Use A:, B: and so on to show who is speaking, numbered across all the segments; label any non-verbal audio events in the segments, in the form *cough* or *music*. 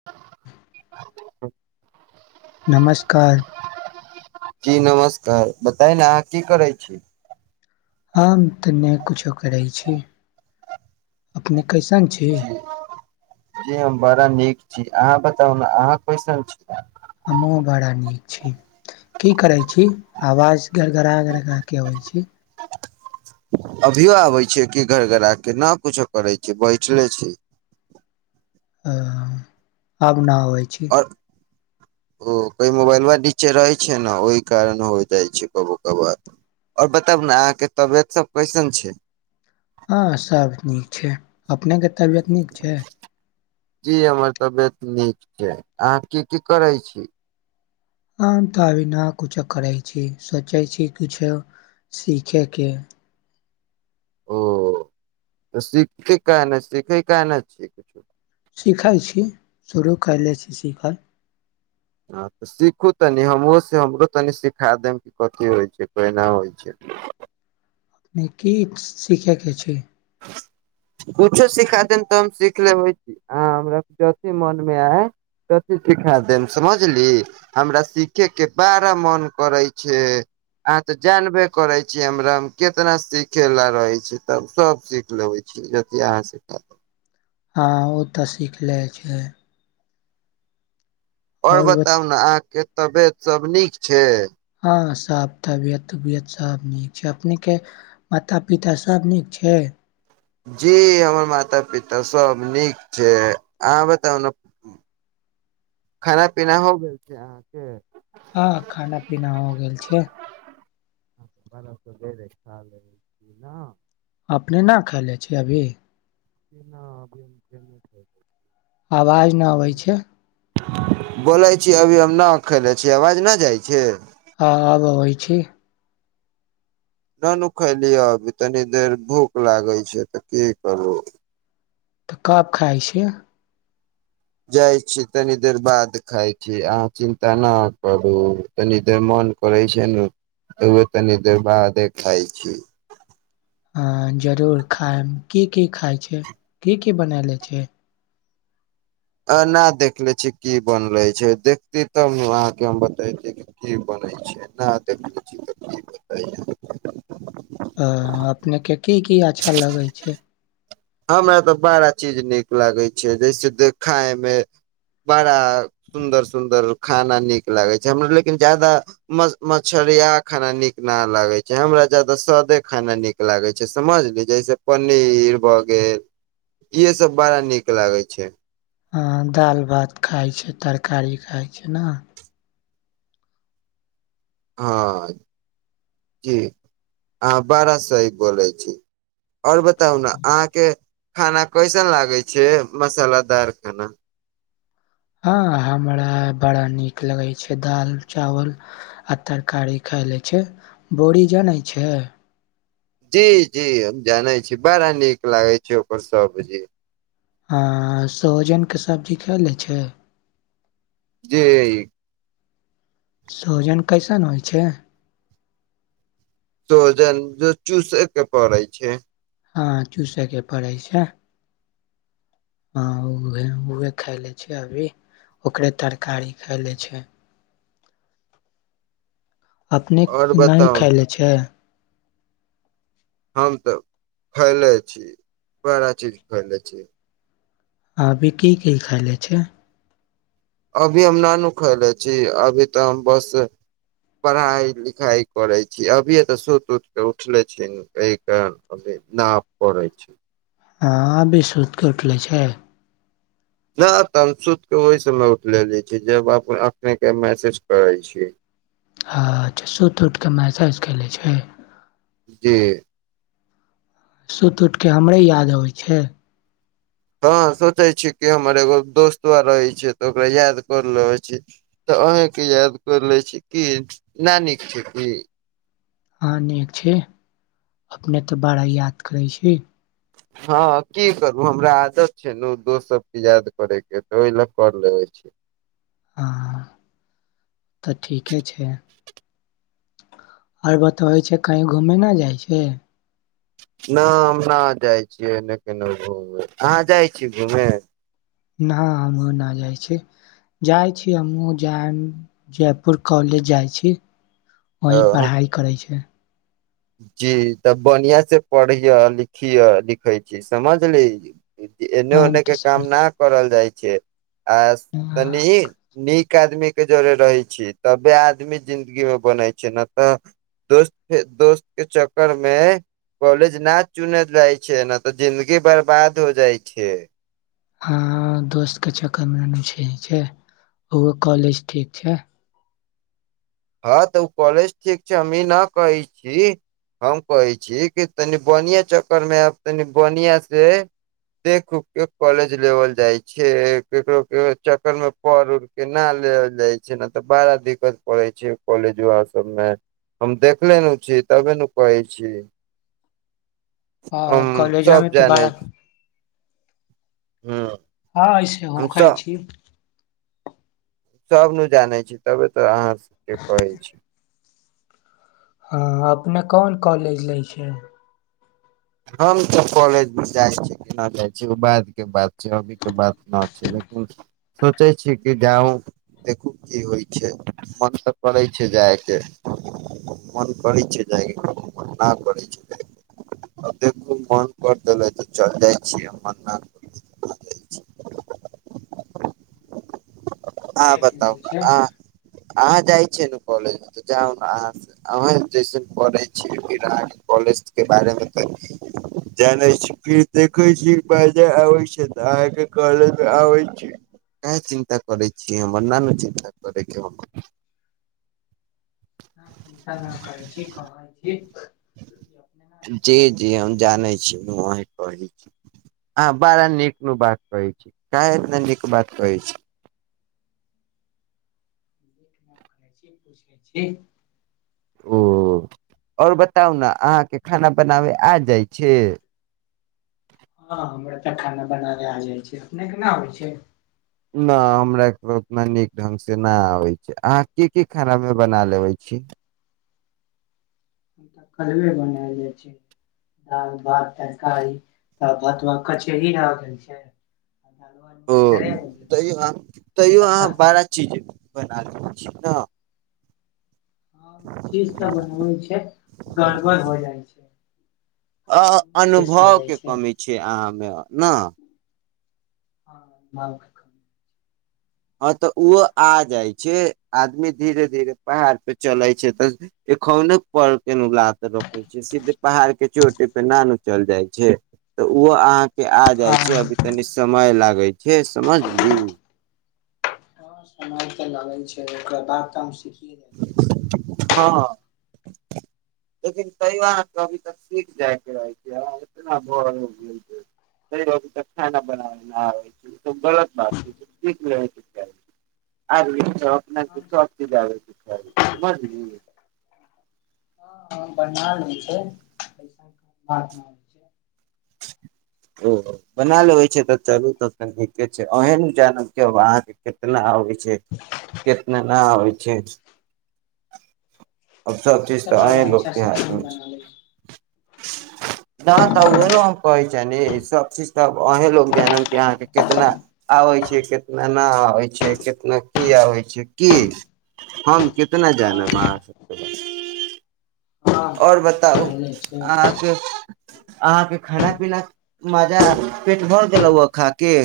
A: *unintelligible*
B: नमस्कार
A: जी नमस्कार बताय न अहाँ की करै छी
B: हम तऽ नहि कुछो करै छी अपने कैसन छी
A: जी जी हम बड़ा नीक छी अहाँ बताउ न अहाँ कैसन छी
B: हमहूँ बड़ा नीक छी की करे छी आवाज घड़ - घड़ा घड़ - घड़ा के अबै छी
A: अभियो आबे छै कि घर - घड़ा के न कुछो करे छै बैठले छी
B: ओ अब न आबैय छै
A: *inaudible* ओ कहि मोबाइलवा नीचे रहै छै नऽ ओहि कारण हो जाइ छै कबो कबो और बताब न अहाँ के तबियत सब कैसन छै
B: हँ सब नीक छै अपनेके तबियत नीक छै
A: जी हमर तबियत नीक छै अहाँ की की करे छी
B: हम तऽ अभी न कुछो करै छी सोचै छी किछो सीखयके
A: ओ तऽ सीखै कै नहि सीखै काहे न छिये
B: सीखै छी शुरू कैलै छी सीखल
A: हँ तऽ सीखू तनि हमहुँ से हमरो तनी सिखा देब कि कथी होइत छै केना होइ छै *unintelligible*
B: अपने की सीखैके छै
A: कछो सिखा देब तऽ हम सीख लेबै आ हमरा जथी मन मे आय तथी सिखा देम समझली हमरा सिखे के बड़ा मन करै छै अहाँ ते जानबे करे छियै हमरा मे केितना सिखे ला रहे छी तब सीख लेबै छीय जत अहाँ सिखा
B: हँ ओ त सीख लै छै
A: और
B: आओर बत
A: बताउ ने अहा के तबियत सब नीक छै
B: हँ सब तबियत उबियत सब नीक छै अपने के माता पिता सब नीक छै
A: जी हमर माता पिता सब नीक छै अहाँ बताउ ने खाना पीना हो
B: ह खाना पीना हो गेल छै
A: बै छ् *inaudible*
B: अपने न खाय ले छिय अभी
A: *inaudible*
B: आवाज नय‌अबै छै
A: बोलै छी अभी हम न अखैेले छीय आवाज न जाइ छै
B: आवाज‌ अबैत छै
A: न नुखैलिय अभी तनी देर भूख लागे छै त की करू
B: तऽ कब खाइ छी
A: जाइ छी तनी देर बाद खाय छी अहाँ चिन्ता न करू तनी देर मन करै छै ने तनी देर बादे खाइ छी
B: ह जरूर खायम की की खाय छै की की बना लय छिय
A: एना देखले छी की बनले छै देखती तब ने वहाँ के हम बतेती की बनै छै ना देखले जिया त की ब
B: अ अपने के की की अच्छा लगे छै
A: हमरा त बड़ा चीज नीक लागै छै जैसे दे खाय मे बड़ा सुन्दर सुन्दर खाना नीक लागैत छै हमरा लेकिन जादा म मछरिया खाना नीक न लागे छै हमरा जदा सादे खाना निक लागे छै समझली जैसे पनीर ब गेल इहे सब बड़ा नीक लागे छै
B: अहा दालि भात खाइत छै तरकारी खाइत छै ने
A: हँ जी अह बारा सही बोलै छी आओर बताउ ने अहाँके खाना कैसन लागे छै मसालादार खाना
B: हँ हमरा बड़ा नीक लगै छै दाल चावल आ तरकारी खाय ले छै बोरी जानै छै
A: जी जी हम जाने छी बड़ा नीक लागे छै ओकर सबजी
B: हँ सोहजनके सब्जी खलै छै
A: जी
B: सोहजन कैसन होइ छै
A: सहजन त चूसे के पड़ै छै
B: हँ चूसैके पड़ैत छै हा उहे उहे खाय ले छै अभी ओकरे तरकारी खाय ले छै
A: और
B: अपनेके नय
A: बताउ
B: खैले छै
A: हम त खैले छी बड़ा चीज खैले छी
B: अभी की की खायले छै
A: अभी हम नानुखैले छी अभी त हम बस पढ़ाई लिखाई करे छी अभिये त सुत उत के उठले छै न एहि कार ना परै छी
B: अहा अभी सूइत क उठले छै
A: नहि तब सुत के ओहि सम मे उठलेे छै जब अपने के मैसेज करै छी
B: अ अच्छा सुत उठकऽ मेसेज कले छै
A: जी
B: सुत उठके हमरे याद अबइ छै
A: हँ सोचै छी कि हमर एगो दोस्तो रहै छै तऽ ओकरा याद कर लेै छी तऽ अहें के याद कर ले छी की ना नीक छै की
B: हँ नीक छी अपने तऽ बड़ा याद करै छी
A: हँ की करू हमरा आदत छै ने दोस्त सबके याद करे के तऽ ओहि ला कर लेबै छी
B: हँ तऽ ठीके छै आओर बतबै छै कहीँ घुमे नहि जाइ छै
A: नहि हम न जाइ छियै ने केनहु घुमे अहाँ जाइ छी घूमे
B: न हमहुँ नहि जाइ छै जाइ छी हमहूँ जायब जयपुर कॉलेज जाइत छी वही
A: हम
B: पढ़ाइ करै छियै
A: जी तब बढ़ियाँ से पढ़िय लिखिय लिखै छी समझली एन्ने
B: हम
A: ओने के
B: तऽ
A: कामना
B: समझली
A: करल जाइ छै आ
B: *inaudible*
A: तनी नीक आदमी के जरे रहै छीयै तबे आदमी जिंन्दगी मे बनै छै नहि तऽ दोस्त दोस्त के चक्कर मे कॉलेज न चुनल जाइ छै ने तऽ जिंन्दगी बर्बाद हो जाइ छै
B: हँ दोस्त के चक्कर मे छै ओ कॉलेज ठीक छै
A: हँ तऽ ओ कॉलेज ठीक छै हमी न कहै छी हम कहै छी कि तनि बनीआ चक्कर मे आब तनि बढ़ियाँ से देख उख के कॉलेज लेवल जाय छै केकरो के चक्कर मे कर उर के न लेले जाय छै ने तऽ बड़ा दिक्कत पड़े जब कॉलेज व सबमे हम देखले न छी तबे ने कहै छी हँ
B: कॉलेजो मे
A: सब
B: तऽ
A: जानै
B: बड़ा
A: छै हँ
B: हँ ऐसे होखै छी
A: सब न जानै छी तबे तो अहाँ सब के कहै छी
B: हँ अपने कोन कॉलेज लै छै
A: हम तऽ कॉलेज भऽ जाइ छियै केना जाइ छी ओ बाद के बात अभी के बात न छै लेकिन सोचै छी कि जा देखू की होइ छै मन तऽ करै छै जायके मन करै छै जायके मन नहि करै छै अब देख खूब मन कर देले तऽ चल जाइ छियै कर हँ
B: देख लै
A: बताउ ने
B: छै
A: अहाँ अहाँ जाइ छियै कॉलेज तऽ जाउ ने अहाँ अहाँ जैसे पढ़ै छियै विराट कॉलेज के बारेमे तऽ जानैत छी फिर देखे छी बाजा आबै छै तऽ अहाँके काॅलेज मे आबै छी क चिन्ता करै छियै हमर न ने चिन्ता करैके हम
B: चिन्ता न करै छी कहै छी अपने ना जाइ
A: जी
B: छै
A: जी हम जानै छी हम वही कहै छी हँ बारा नीक नीक बात कहै छै काहे एतना नीक बात कहै छी
B: *unintelligible*
A: ओ आओर बताउ ने अहाँके खाना बनाबे आ जाइ छै
B: हँ हमरा तऽ खाना बना ले आ जाइ छै अपने केना होइ छै
A: न हमरा त उतना नीक ढंग से नहि आबै छै अहाँ कि की खाना मे बना लेबे छी
B: तऽ कलबे बनायल जाइ छै दाल भात तरकारी तब कचौरी ही रह गेल छै आ दालवा
A: ओ
B: निमगरे हो गेल
A: तैयो
B: छै
A: अहाँ तैयो
B: आ सा
A: अहाँ बारा चीज बना लेबै छी ने
B: हँ उ चीज तऽ बनबै छै गड़बड़ हो जाइ छै
A: अ
B: कबनो ना बेस हो जाइ
A: अनुभवके कमी छै अहाँमे न
B: हँ
A: ह तऽ ओहो आ जाइ छै आदमी धीरे धीरे पहाड़ पे चले छै तऽ एखौनो पर के न लात रखे छै सीधे पहाड़ के चोटे पे नानू चल जाइ छै तऽ ओहो अहाँके आ
B: हँ
A: जाइ छै अभी तनी समय लागै छै समझली
B: समय त लागल छै ओकरा बाद काम सिखिये जाइ
A: हँ
B: छै
A: लेकिन तैयो अभी तक सीख जाय के रहै छै एनार त ब *unintelligible* त खाना बनाबै छै त गलत बात छै आ *unintelligible* न सुख
B: हम
A: हतै आ सुखी
B: ह बना छै पै
A: ओ बना लेबे छै त चलू त त नीके छै ओहन जानब के अहाँ के कीतना आबे छै जे केतना आबे छै अब सब
B: हम
A: चीज तऽ
B: बड़ा
A: आयं लोग
B: अच्छा
A: के
B: से खाना
A: हाथमे
B: बना लै छी
A: छै नहि तऽ उहे ने हम कहै छिय नी सब चीज तऽ अहीं लो जानम के अहाँके केतना आबे छै केतना न आबे छै कितना की आबे छै की हम कितना
B: हँ
A: जानम अहाँ सब के बताउ
B: हँ
A: और
B: ई तऽ
A: बताउ
B: हेले छै
A: अहाँके अहाँके खाना पीना मजा पेट भर गेलहु ह खा के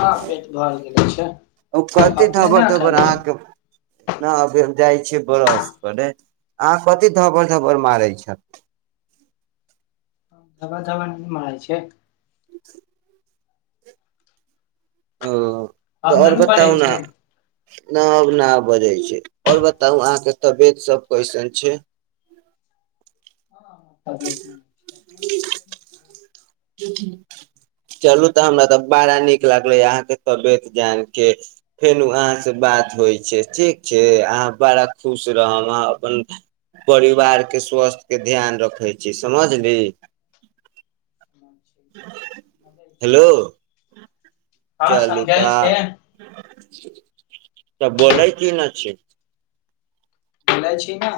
B: हँ पेट भर गेले छै
A: ओ कथी
B: अपने
A: धबर
B: न
A: धबर
B: खायले छै
A: अहाँके नहि अभी हम जाइ छियै ब्रश करे अहाँ कथी धबड़ धबड़ मारै छ
B: धबड़ धबड़ न मारे छियै
A: जी ह तऽ
B: अपने
A: ओर बताउ
B: बजै
A: ने
B: छै
A: न अब न बजै छै और बताउ अहाँके तबियत सब कैसन छै
B: तिय *inaudible*
A: हूं हूं चलू तऽ हमरा तऽ बाड़ा नीक लागलै अहाँके तबियत जान के फेनु अहाँ से बात होइ छै ठीक छै अहाँ बड़ा खुश रहब अहाँ अपन परिवार के स्वास्थ्य के ध्यान रखे छी समझली
B: समझ छै
A: हेलो
B: हँ
A: चलू
B: समझै
A: तऽ
B: छै
A: त बोलै की ने छै
B: बोलै छी न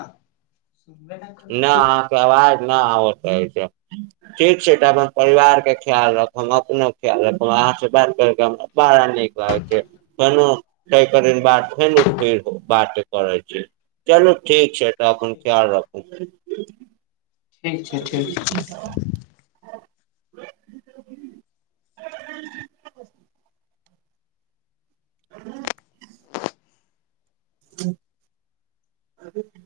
B: सुनबे करै
A: न
B: छियै
A: अहाँके अवाज नाह आ कहै छै ठीक छै त अपन परिवार के ख्याल रखम हम अपनो ख्याल रखब हम अहाँ से बात करके हम बारा निक लागै छै फेनो तेय करे क बाद फेर बात करै छी चलू ठीक छै त अपन खयाल रखू
B: ठीक छै ठीक छै
A: ह *inaudible* *inaudible*